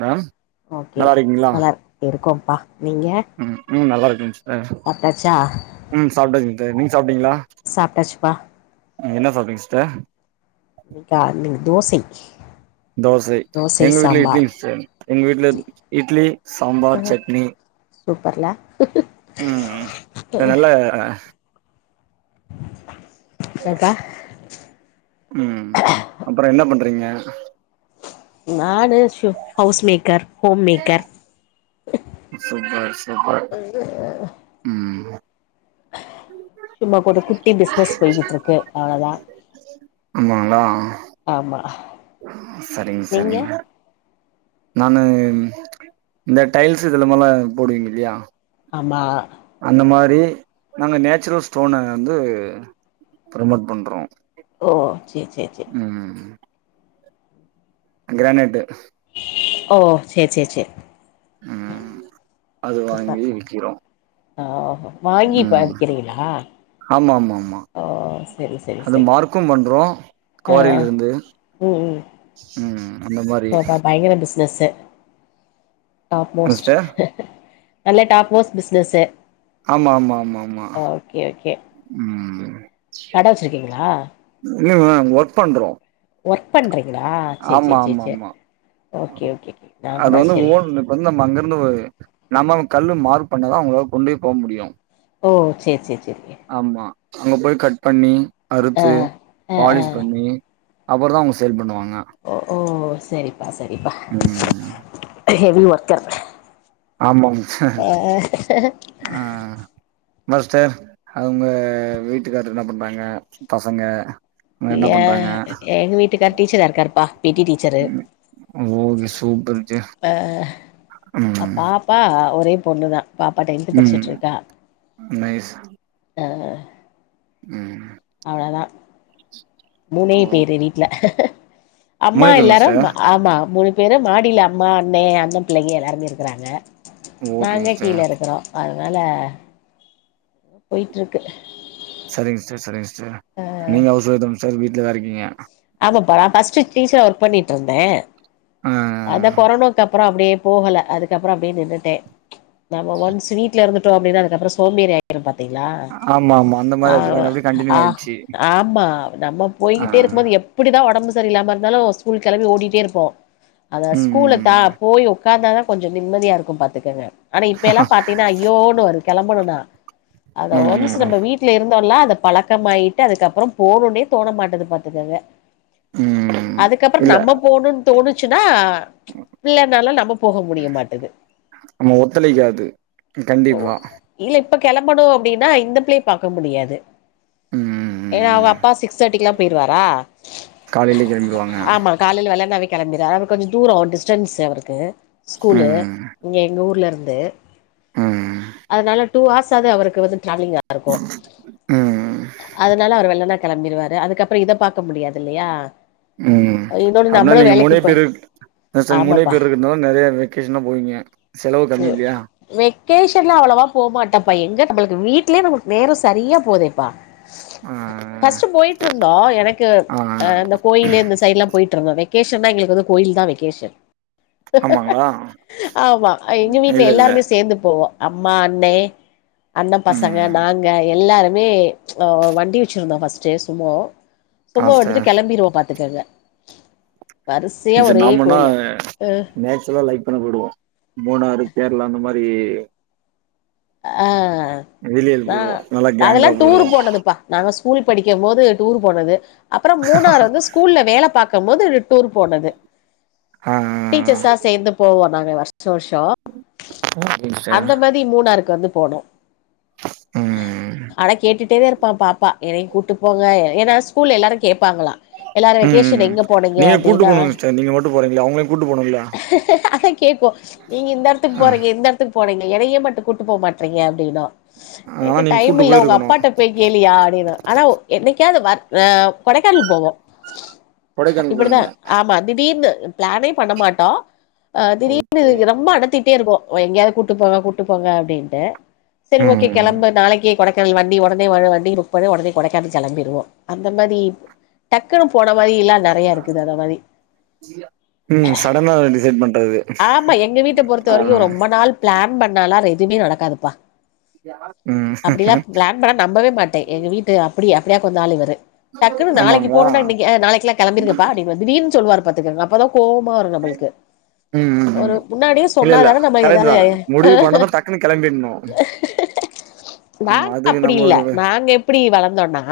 Ma'am okay நல்லா இருக்கோ உம் உம் நல்லா இருக்கேங் சிஸ்டர் சாப்ட்டாச்சா ம் சாப்ட்டாச்சி சிஸ்டர் நீங்க சாப்டிங்களா சாப்ட்டாச்சுப்பா என்ன சாப்டிங்க சிஸ்டர் இன்னைக்கா இன்னக்கி தோசை தோசை எங்க வீட்ல இட்லிங்க சிஸ்டர் எங்க வீட்ல இட்லி சாம்பார் ம் சட்னி சூப்பர்ல உம் நல்ல [inaudible] உம் அப்பறோ என்ன பண்றீங்க நானு chef housemaker homemaker super super ம் சும்மா ஒரு குட்டி பிஸ்னஸ் போய்கிட்டு இருக்கு அவ்ளோதா ஆமாங்களா ஆமா சரிங்க நீங்க சரிங்க நானு இந்த டைல்ஸ் இதுலாமல்லா போடுவீங்க இல்லையா ஆமா அந்த மாரி நாங்க நேச்சுரல் ஸ்டோன வந்து ப்ரமோட் பண்றோ ஓ சேரி சேரி சேரி கிரானைட்டு் ஓ சேரி சேரி சேரி உம் அது வாங்கி விக்கிறோ ஆஹ் வாங்கி இப்ப ம் விக்கிறீங்களா ஆமா ஆமா ஆமா ஓ சரி சரி அது சரி மார்க்கு பண்றோ ஆ குவாரில இருந்து ம் ம் உம் அந்த மாரி பிஸ்னசு டாப் மோஸ்ட் சிஸ்டர் நல்ல டாப் மோஸ்ட் பிசினஸு ஆமா ஆமா ஆமா ஆமா ஓகே ஓகே ம் கட வச்சிருக்கீங்களா இல்ல மேம் ஒர்க் பண்றோ ஒர்க் பண்றீங்களா சேரி ஆமா சேரி சேரி ஆமா சேரி ஆமா ஓகே ஓகே ஓகே நா அது கூட வந்து சேரி ஓன் இப்ப வந்து நம்ம அங்க இருந்து நம்ம கல்லு மார்க் பண்ணதா அவுங்களால கொண்டே போ முடியு ஓ சேரி சேரி சேரி ஆமா அங்க போய் கட் பண்ணி ஆ அறுத்து ஆ ஆ பாலிஷ் பண்ணி அப்பறோ தா அவுங்க சேல் பண்ணுவாங்க ஓ ஓ சரிப்பா சரிப்பா ம் ஹெவி ஒர்க்கர் ஆமாங் ஆ அஹ் மாஸ்டர் அவுங்க வீட்டுக்காரர் என்ன பண்றாங்க பசங்க அவங்க என்ன ஏ பண்றாங்க எங்க வீட்டுக்காரு டீச்சரா இருக்காருப்பா P T teacher okay super ஜெ அ பாப்பா ஒரே பொண்ணுதா பாப்பா டென்த்து ம் பச்சிட்ருக்கா நைஸ் அ ம் அவ்ளதா மூனே ஓ பேரு வீட்ல அம்மா மூணே பேர் எல்லாரு மிஸ்டர் ம ஆமா மூனு பேரு மாடியில அம்மா அண்ணே அண்ண பிள்ளைங்க எல்லாருமே இருக்கறாங்க ஓகேங்க நாங்க மிஸ்டர் கீழே இருக்கறோ அ தனால எதோ போய்ட்ருக்கு சரிங்க சிஸ்ஸர் சரிங்க சிஸ்ஸர் நீங்க ஹவுஸ் வைஃப் தான சிஸ்ஸர் வீட்லதா இருக்கீங்க ஆமாப்பா நா ஃபஸ்ட்டு டீச்சரா ஒர்க் பண்ணிட்ருந்தே ஆ அந்த கொரோனாக்கப்புற அப்டியே போகல அதுக்கப்பறோ அப்டியே நின்னுட்டே நம்ப ஒன்ஸு வீட்ல இருந்துட்டோ அப்டினா அதுக்கப்பறோ சோபேரி ஆயிரும்பா த்தீங்ளா ஆமா ஆமா அந்த மாரி அது ஆமா அப்டியே கண்டினியூ அ ஆயிடுச்சு ஆமா நம்ம ஆ போய்கிட்டே இருக்கும்போது எப்படி டிதா ஒடம்பு செரியில்லாம இருந்தாலு ஸ்கூல் கெளம்பி ஓடிட்டே இருப்போ அத ம் ஸ்கூல தா ம் போயி உக்காந்தாதா கொஞ்சோ நிம்மதியா இருக்கு பாத்துக்கங்க ஆனா இப்ப எல்லா பாத்தீங்னா ஐயோன்னு வரு கெளம்பணுனா அத ம் ஒன்ஸ் ம் ம் நம்ம வீட்ல இருந்தோன்ல்லா இந்த பழக்கமாயிட்டு அதுக்கப்பறோ போகுனே தோண மாட்டது பாத்துக்கங்க ம் அதுக்கப்பறோ இல்ல நம்ம போணுன் தோணுச்சுன்னா இல்லனாலு நம்ப போக முடிய மாட்டுது ஆமா ஒத்துழைக்காது கண்டிப்பா இல்ல இப்ப கெளம்பணு அப்டின்னா இந்த பிள்ளய பாக்க முடியாது ம் ம் ஏன்னா அவுங் ம் அப்பா சிக்ஸ் தேட்டிக்ல்லா போய்ருவாரா காலையிலயே கெளம்பிடுவாங்க ஆமா காலில வெள்ளனவே கெளம்பிற ஆனாலு கொஞ்சு தூரோ டிஸ்டன்ஸு அவருக்கு ஸ்கூலு ம் இங்க எங்க ஊர்ல இருந்து ம் அதனால டூ ஆர்ஸ் ஆது அவருக்கு வந்து ட்ராவ்லிங்கா இருக்கு ம் அதனால அவரு வெள்ளன்னா கெளம்பிருவாரு அதுக்கப்பறோ இத பா க்க முடியாதில்லையா ம் அப்னா நீங்க மூனே போய் பேரு அதா சிஸ்டர் நீங் மூனே ஆமாப்பா பேரு இருக்குத்னால நெறையா வெக்கேஷன்லா போவீங்க செலவு கம்மி இல்லியா அவ்ளவா போமாட்டேபா எங்க நம்மளுக்கு வீட்லே நமக் நேரோ சரியா போதேப்பா ஆ ஃபஸ்டு போய்ட்ருந்தோ என அ ஆ ஆ இந்த கோயிலு இந்த சைட்ல்லா போய்ட்ருந்தோ வெகேஷன்னா எங்களுக்கு வந்து கோயில் தா வெகேஷன் ஆமாங்களா ஆமா எங்க வீட்ல இல்ல இல்ல எல்லாருமே சேந்து போவோ அம்மா அண்ணே அண்ண பசங்க ம் நாங்க எல்லாரு மே ஒ வண்டி வெச்சிருந்தோ ஃபஸ்ட்டு சுமோ ஆ சுமோ சார் எடுத்துட்டு கெளம்பிருவோ பாத்துக்கங்க வரிசையா ஸ்செர் ஒரே நாம்மன்னா கோயிலு அ நேச்சுர்லா லைக் பண்ண போய்டுவோ மூணாறு கேரளா அந்த மா ரி அ வெளியில் ந போயிடுவோ நல்லா அதெல்லா கேங்கா டூரு போயிடுவோ போனதுப்பா நாங்க ஸ் கூல் படிக்கம் போது டூரு போனது அப்புறோ மூணாறு வந்து ஸ்கூல்ல வேல பாக் க்கம் போது டூரு போனது ஆ ஆ டீச்சர்ஸா சேந்து போவோ நாங்க வர் ஷோ வர்ஷோ ஓகேங்க சார் அந்த மாரி மூணாருக்கு வந்து போனோ ம் அஆனா கேட்டிட்டேத இருப்பா பாப்பா எனையு கூட்டு போங்க எ ஏன்னா ஸ்கூல்ல எல்லாரு கேப்பாங்களா எல்லாரு ம் வெக்கேஷன் ம் எங்க போனீங்க நீங்க கூட்டு அப்டீனா போணுங்க சார் நீங்க மட்டு போறீங்களா அவங்களையு கூட்டு போணுல்ல கேக்வா நீங்க இந்த எடத்துக் ஆ போறீங்க இந்த எடத்துக் போனீங்க எனையே மட்டு கூட்டு போ மாட்றீங்க அப்டினா ஆனா எனக்கு நீங்க டைம் கூட்டு இல்ல உங்க போயிருக்கணும் அப்பாட்ட போய் கேளியா அப்டின்னுவ ஆனா ஒ என்னைக்காவ்து வர அ கொடைக்கானல்க் போவோ கொடைக்கானல் இப்பிடிதா போனீங்களா ஆமா தீடீர்னு ப்ளானே பண்ண மாட்டோ அ தீடீர்னு ஓகே ரொம்ப அனத்திட்டே இருக்கு ஒ எங்கயாவ்து கூட்டு போங்க கூட்டு போங்க அப்டின்ட்டு செரி ஓகே ம் கெளம்பு நாளைக்கே கொடைக் கானலு வண்டி ஒடனே வ வண்டி புக் பண்ணி ஒடனே கொடைக்கானல் கெளம்பிடுவோ அந்த மாதி டக்குனு போனா கோயில்லா நெறையா இருக்குது அந்த மாதி ம் சடனா டிசைட் பண்றது ஆமா எங்க வீட்ட பொறுத்த ஆ வரிக்கு ரொம்ப நாள் ப்ளான் பண்ணா லாரு எதுமே நடக்காதுப்பா ம் அப்டிலா ப்ளான் பண்ணா நம்பவே மாட்டே எங்க வீட்டு அப்டி அப்டியா கொந்தா ஆளு இவரு டக்குனு நாளக்கு ஆமாங்களா போனுனா இன்னக்கி அ நாளக்குளா கெளம்பீருங்குப்பா அப்டினு வந்து திடீர்னு சொல்லுவாரு பாத்துக்கங்க அப்பதா கோவ்மா வரு நம்ளுக்கு ம் ம் ஒரு ம் முன்னாடியே இல்ல இல்ல சொன்னாதானே நம்ம கரெக்ட் ஏதாது தான் முடிவு பண்ணதும் டக்குன்னு கெளம்பிட்ணு ஆமா நாங்க அதுக்கு அப்டி நம்ம இல்ல ஒரு நாங்க எப்டி வளந்தோனா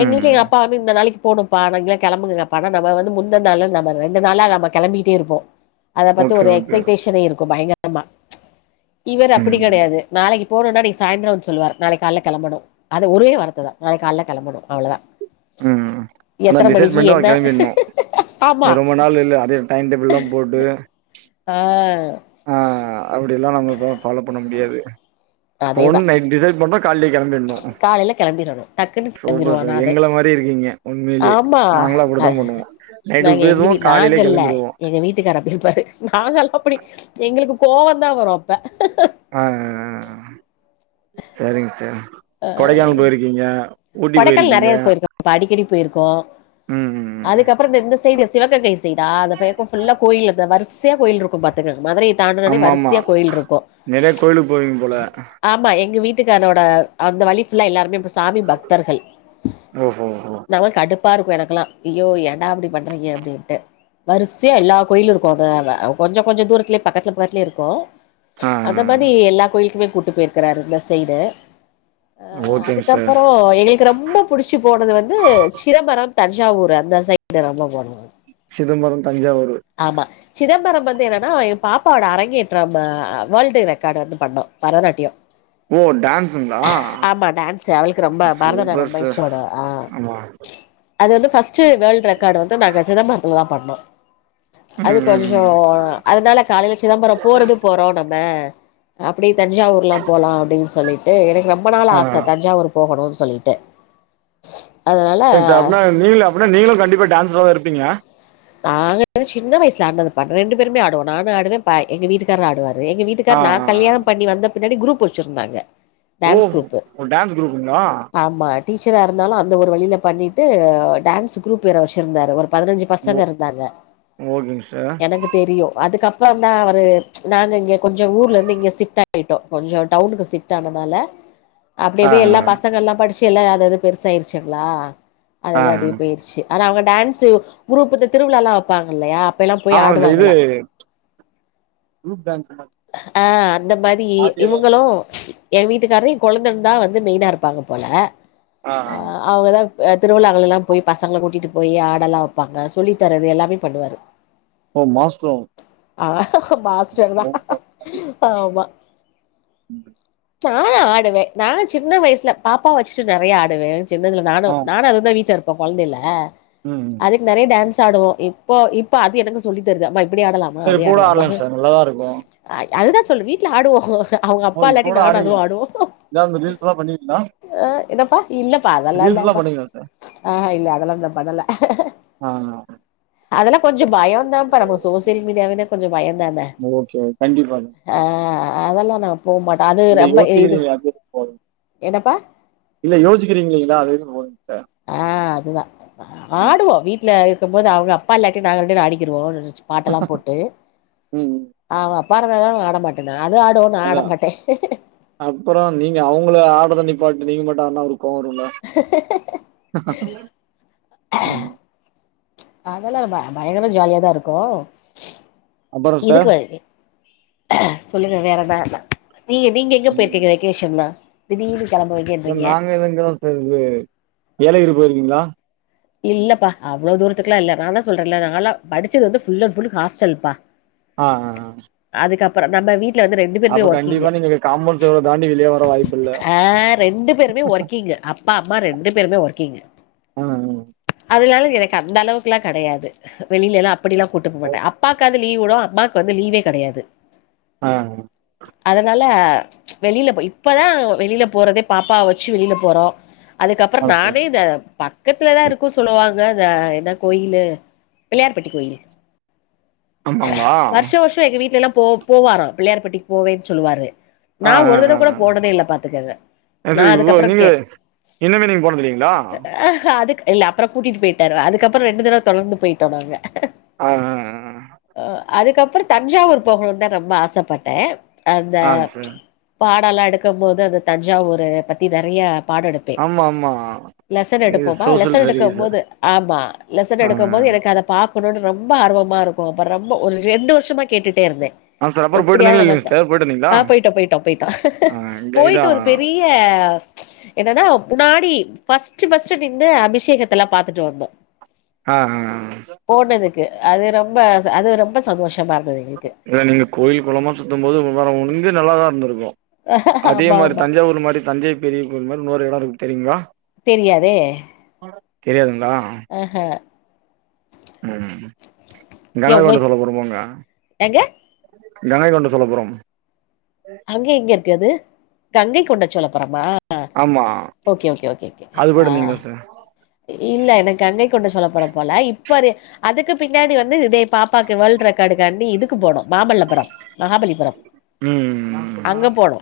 எங்க ம் வீட்ல எங்க அப்பா வந்து இந் த நாளைக்கி போனும்ப்பா கெளம்புங்கங்கப்பானா நம்ம வந்து முந்துன்ன நாள் நம்ம ரெண்டு நாளா நம்ம கெளம்பிக்கிட்டே இருப்போ அத பத்தி ஓகே ஒரு ஓகே எக்ஸ்பெக்ட்டேஷனே இருக்கு பயங்கரமா இவரு ம் அப்டி கெடையாது நாளைக்ப் போனும்னா இன்னைக்கி சாயந்தர வந்து சொல்லுவாரு நாளைக்கு காலைல கெளம்பணு அது ஒரே வார்த்ததா நாளைக்கு காலைல கிளம்புனு அவ்ளோதா ம் அதா எத்தன டிசைட் மணிக்கு பண்ட என்ன கெளம்பிணு ஆமா ரொம்ப நாள் இல்ல அதே டைம் டேபிள்லா போட்டு ஆ ஆஹ் அப்டி எல்லா நம்ம ஃபாலோ பண்ண முடியாது போனு அதேதா நைட் டிசைட் பண்ணா கால்லையே கிளம்பிணு காலைல கெளம்பிறணு டக்குனு கெளம்பிருஓ சார் நானு எங்கள மாரி இருக்கீங்க உண்மையிலே ஆமா நாங்களு அப்படித்தா பண்ணுவோ நைட்டு நாங்க எங்க பேசுவோ வீ காலையிலே நாங்கள்ல கெளம்பிடுவோ எங்க வீட்டுக்கார அப்டி இருப்பாரு நாங்கல்லா அப்டி எங்ளுக்கு கோவந்தா வரு அப்ப ஆஹ் ஹ் ஹ் செரிங் செரிங் கொடைக்கானல் போயிருக்கீங்க ஊட்டி கொடைக்கானல் போயிருக்கீங்க நெறைய போயிருக்கோபா அடிக்கடி போயிருக்கோ ம் ம் ம் அதுக்கப்றோ இந்த இந்த சைடு சிவகங்கை தா ஆ அந்த பக்க ஃபுல்லா கோயில் தா வரிசையா கோயில் இருக்கு பாத்துக்குங் மதுரைய தாண்டூனோனே ஆமா ஆமா வரிசையா கோயில் இருக்கு நெறைய கோயிலுக்கு போவீங்க போல ஆமா எங்க வீட்டுகாரயோட அந்த வழி ஃபுல்லா எல்லாருமே இப்ப சா தர்கள் ஓஹோ ஹோ நமக் கடுப் பாருக்கு எனக்கெலா அய்யோ ஏன்டா இப்டி பண்றீங்க அப்டின்ட்டு வரிசயா எல்லா கோயிலு இருக்கு அத அந்த கொஞ்சோ கொஞ்சோ தூரத்துல பக்கத்துல பக்கத்துலேயே இருக்கு ஆ அந்த ஆ ஆ. மாரி எல்லா கோயிலுக்குமே கூட்டு போயிருக்கிறாரு இந்த சைய்டு அஹ் ஓகேங்க சார் அதுக்கப்றோ எங்களுக்கு ரொம்ப புடிச்சி போனது வந்து சிதம்பரம் தஞ்சாவூர் அந்த சைடு ரொம்ப சிதம்பரம் தஞ்சாவூரு ஆமா சிதம்பரம் வந்து என்னன்னா எ பாப்பாவோட அரங்கேற்றம் வேர்ல்டு ரெக்கார்டு வந்து பண்ணோ பரதநாட்டியம் ஓ டான்ஸுங்களா ஆமா டான்ஸ் அவளுக்கு ரொம்ப பரதனா சூப்பர் நம்ப சார் இஷ்டோ அ ஆமா அது வந்து பஃர்ஸ்டு வேர்ல்ட் ரெக்கார்டு வந்து நாங்க சிதம்பரதுல தா பண்ணோ ம் அது ம் கொஞ்சோ ம் அதனால காலைல சிதம்பரம் போறது போறோ நம்ம அப்டி தஞ்சாவூர்லா போலா அப்டின்னு சொல்லிட்டு எனக்கு ரொம்ப நாள் ஆ ஆச தஞ்சாவூர் போகணு சொல்லிட்டு செரி சா அப்பனா நீங்களு அப்பனா நீங்களு கண்டிப்பா டான்ஸ்ரதா இருப்பீங்க அ நாங்க சின்ன வயசுல ஆட்னதுப்பா ரெண்டு பேருமே ஆடுவோ நானு ஆடுவே பா எங்க வீட்டுக்காரு ஆடுவாரு எங்க ஆ வீட்டுக்காரரு நா ஆ ஆ. கல்யாண பண்ணி வந்த பின்னாடி குரூப் வச்சிருந்தாங்க டான்ஸ் குரூப்பு ஓ டான்ஸ் குரூப்புங்களா ஆமா டீச்சரா இருந்தாலு அந்த ஒரு வழில பண்ணிட்டு டான்ஸ் குரூப் வேற வச்சுர்ந்தாரு ஒரு பதினெஞ் சு ஓ பசங்க இருந்தாங்க ஓகேங்க சார் எனக்கு தெரியு அதுக்கப் பறோந்தா அவரு நாங்க இங்க கொஞ்சோ ஊர்ல இருந்து இங்க ஷிஃப்ட் ஆயிட்டோ கொஞ்சோ டவுனுக்கு ஷிஃப்ட் ஆனனால அப்டி ஆ அப்டியே ஆ எல்லா பசங்கள் எல்லா படிச்சு எல்லா அத அது பெருசாயிருச்சுங்ளா ஆ அதது அப்டியே பேய்ருச்சு ஆனா அவங்க டான்சு குரூப்புக்கு திருவிழாலா வப்பாங்க இல்லையா அப்பெல்லா போய் ஆமாமா இது ஆடுவாங்களா ச் குரூப் டான்சு ஹ அந்த மாரி இவங்களு எ வீட்டுக்காரு எ கொழந்தந்தா வந்து மெயினா இருப்பாங்க போல ஆஹ் ஆஹ் திருவிழாங்கல எல்லா போய் பசங்கள கூட்டிட்டு போய் ஆடெல்லா வப்பாங்க சொல்லி தரது எல்லாமே பண்ணுவாரு ஓ மாஸ்ட்ரோ ஆ ஹ ஹ ஹ மாஸ்டர் தா ஆமா [inaudible] நா ஆடுவே நா சின்ன வயசுல பாப்பாவ வச்சுட்டு நெறயா ஆடுவே சின்னதுல நானு ஆ நானு அது தா வீட்ல இருப்போ கொழந்தைல ம் ம் அதுக்கு நெறய டான்ஸ் ட்டு ஆடுவோ இப்போ இப்ப அது எனக்கு சொல்லி தருது அம்மா இப்டி ஆடலாமா சார் அப்டி இப்ப கூட ஆடலாமா ஆடலாங்க சார் நல்லாதா இருக்கு அ அதுதா சொல் வீட்ல ஆடுவோ ஹ ஹ அவுங்க ஓ அப்பா இப்ப இல்லாட்டி கூட நானு அதுவு ஆடுவீங்க ஆடுவோ இதா இந்த ரீல்ஸ்லா பண்ணுவீங்களா ஆ என்னப்பா இல்லப்பா அதெல்லா ரீல்ஸ்லா இல்லப்பா பண்ணுவீங்களா சார் ஆ இல்ல அதெல்லா நா பண்ணல ஆ அதெல்லா கொஞ்ச பயதாப்பா நம்ம சோசியல் மீடியாவனா கொஞ்ச பய தானே ஓகே கண்டிப்பா ஆ அதெல்லா நா போ மாட்டே அது ங்க ரொம்ப இது யோசிக்கிறீங்களயா அதுவே போது என்னப்பா இல்ல யோசிக்கிறீங்களயா அதுவே போது ஆ அதுதா ம் ஆடுவோ வீட்ல இருக்கு போது அவுங்க அப்பா இல்லாட்டி நாங்க இரண்டு பேரு ஆடிக்கிருவோ ச் பாட்டெல்லா போட்டு ம் அ அப்பா [unintelligible] ஆட மாட்டேந்தா அதா அப்பறோ நீங்க அவுங்கள ஆட்றதோ நிப் பாட் நீங்க மட்டு ஆடுனா அவருக்கு கோவ வருல ஆ ஆ ஆ ம் ச் அதெல்லா லா ப பயங்கர ஜாலியாதா இருக்கு அப்புறோ சார் இதுக்கு வ சொல்லுங்க வேறென்ன நீங்க நீங்க எங்க போயிருக்கீங்க வெகேஷ நா திடீனு கிளம்ப வங்கன்றீங்க ஏழையுர் போயிருக்கீங்ளா இல்லப்பா அவ்வளவு தூரத்துக்குலா இல்ல நா தா சொல்றேல நாலா படிச்சது வந்து புஃல் அண்ட் புல்லு ஹாஸ்டல்பா ஆ ஆ ஆ ப்பறோ நம்ம வீட் ட்ல வந்து ரெண்டு பேருமே அப்ப ஒர்க்கிங்கு கண்டிப்பா நீங்க காம்பவுண்ட் செவுர தாண்டி வெளிய வர வாய்ப்பில்ல ஆ ரெண்டு பேருமே ஒர்க்கிங்கு அப்பா அம்மா ரெண்டு பேருமே ஒர்க்கிங்கு ஆ ஆ அதுனால எனக்கு அந்த அளவுக்குல்லா கெடையாது வெளியில எல்லா அப்படிலா கூட்டு போ மாட்டே ஆ அப்பாக்கந் ப்ப லீவ் விடோ அம்மாக்கு வந்து லீவே கிடையாது ஆ ஆ அதனால வெளில போ இப்பதா வெளில போறதே பாப்பாவ வச்சு வெளில போறோ ஆ அதுக்கப்புறம் சார் நானே இந்த பக்கத்துல தா இருக்கு ஸ்லோ பாங்க ந்த என்ன கோயிலு பிள்ளையார்பட்டி கோயிலு ஆமாங்களா வருஷம் வருஷம் எங்க வீட்ல எல்லா போ போவாரா பிள்ளையார்பட்டிக்கு போவேன்னு சொல்லுவாரு நா ஆ ஆ ஒரு தடவ ஆ கூட ஆ போனதே இல்ல பாத்துக்குங்க ஆ நா சார் இவ்ளோ அதுக்கப்புற நீங்க கே இன்னுமே நீங்க போனது இல்லைங்களா அஹ அதுக் இல்ல அப்புற கூட்டிட்டு போயிடாரு அதுக்கப்புற ரெண்டு தடவ தொடர்ந்து போயிட்டோ நாங்க ஆ ஆ ஆ ஆ அதுக்கப்பற தஞ்சாவூர் போகணுணு தா ரொம்ப ஆசப்பட்டே அந்த ஆ சார் பாட் டலா எடுக்கம் போது அந்த தஞ்சாவூர பத்தி நெறய பாட எடுப்பே ஆமா ஆமா லெசன் இது எடுப்போ பா சோசியல் லெசன் எடுக்கம் சர்வீஸ் போது ஆமா லெசன் ஆ ஆ எடுக்கம் போது எனக்கு அதை பா பாக்கணுனு ரொம்ப ஆர்வமா இருக்கு ப ரொம்ப ஒரு ரெண்டு வருஷமா கேட்டுட்டே இருந்தே ஆ சார் அப்புறம் போயிட்டு எப்டியாவது இருந்தீங்களா நம்ம இல்லைங்க த சார் போயிட்டு இருந்தீங்களா ஆ போய்ட்டோ போய்ட்டோ போய்ட்டோ ஹ ஹ ஹ ஆ இங்க போயிட்டு இதான் ஒரு பெரிய அ என்னனா முன்னாடி பஸ்ட்டு பஸ்ட்டு நின்னு அபிஷேகத்த எல்லா பாத்துட்டு வந்தோ ஆ ஆ ஆ போனதுக்கு அது ரொம்ப ச அது ரொம்ப சந்தோஷ இதே நீங்க கோயில் குளமா சுத்தம் போது [unintelligible] வந்து நல்லாதா இருந்துருக்கு அதே ஆமா மாரி ஆமா தஞ்சாவூர் மாரி தஞ்சை பெரிய கோவில் மாரி இன்னொரு எடம் இருக்கு தெரியுங்ளா தெரியாதே தெரியாதுங்களா ஆ ஹ ம் ஏ கங்கை கொண்ட உங்களுக்கு சோழபுரம் போங்க எங்க கங்கை கொண்ட சோழபுரம் அங்க எங்க இருக்கு அது கங்கை கொண்டச் சோழபுரமா ஆமா ஓகே ஓகே ஓகே கே அது ஆ போயிட்டு வந்தீங்களா சார் இல்ல எனக்கு கங்கை கொண்ட சோழபுரம் போல இப்பது அதுக்கு பின்னாடி வந்து இதே பாப்பாக் கு வேர்ல்ட் ரெக்கார்டு காண்டி இதுக்கு போனோ மாமல்லபுரம் மகாபலிபுரம் ம் அங்க போனோ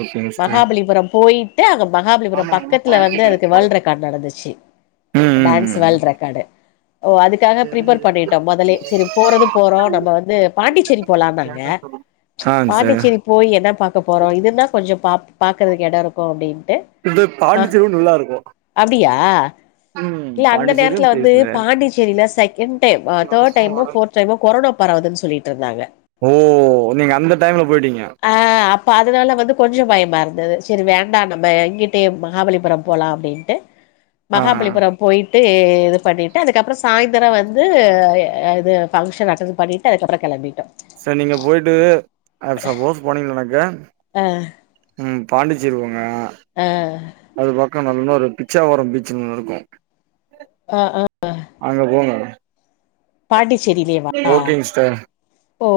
ஓகேங்க சார் மகாபலிபுரம் போயி ட்டு அங்க மகாபலிபுரம் பக்கத்ல வந்து அதுக்கு வேல்ரெக் நடந்துச்சு ம் ம் டான்ஸ் ம் வேர்ல்ட் ரெக்கார்டு ஓ அதுக்காக பிரிபர் பண்ணிட்டோ மொதலே சரி போறது போறோ நம்ம வந்து பாண்டிச்சேரி போலானாங்க ஆ சார் பாண்டிச்சேரி போய் என்னா பாக்க போறோ இதுனா கொஞ்ச பா பாக்கறதுக்கு எடோ இருக்கு அப்டின் இது பாண்டிச்சேரி விட நல்லா இருக்கு அப்டியா இல்ல அந்த நேரத்தில பாண்டிச்சேரியும் வந்து பிளேஸ்ல பாண்டிச்சேரில செகண்ட் டைம் அ தேர்ட் டைமோ ஃபோர் டைமோ கொரோனா பரவுதுன் சொல்லிட்ருந்தாங்க ஓ நீங்க அந்த டைம்ல போயிட்டீங்க ஆ அப்ப அதனால வந்து கொஞ்ச பய மருந்தது சரி வேண்டா நம்ம இங்கிட்டே மகாபலிபுர போலா அப்டின்ட்டு ஆ மகாபலிபுரம் போயி ட்டு இது பண்ணிட்டு அதுக்கப்ற சாயந்தர வந்து இது ஃபங்க்ஷன் அட்டென் பண்ணிட்டு அதுக்கப்புற கெளம்பி சார் நீங்க போயிட்டு அது சப்போஸ் போனீங்கன்னாக்கா ஆ ம் பாண்டிச்சேரி போங்க ஆ அது பக்க நல்ல ஒரு பிச்சாவரம் பீச்னு ஒன்னு இருக்கு அங்க போங்க பாண்டிச்சேரிலேயேவா ஓகேங்க சிஸ்டர் ஓ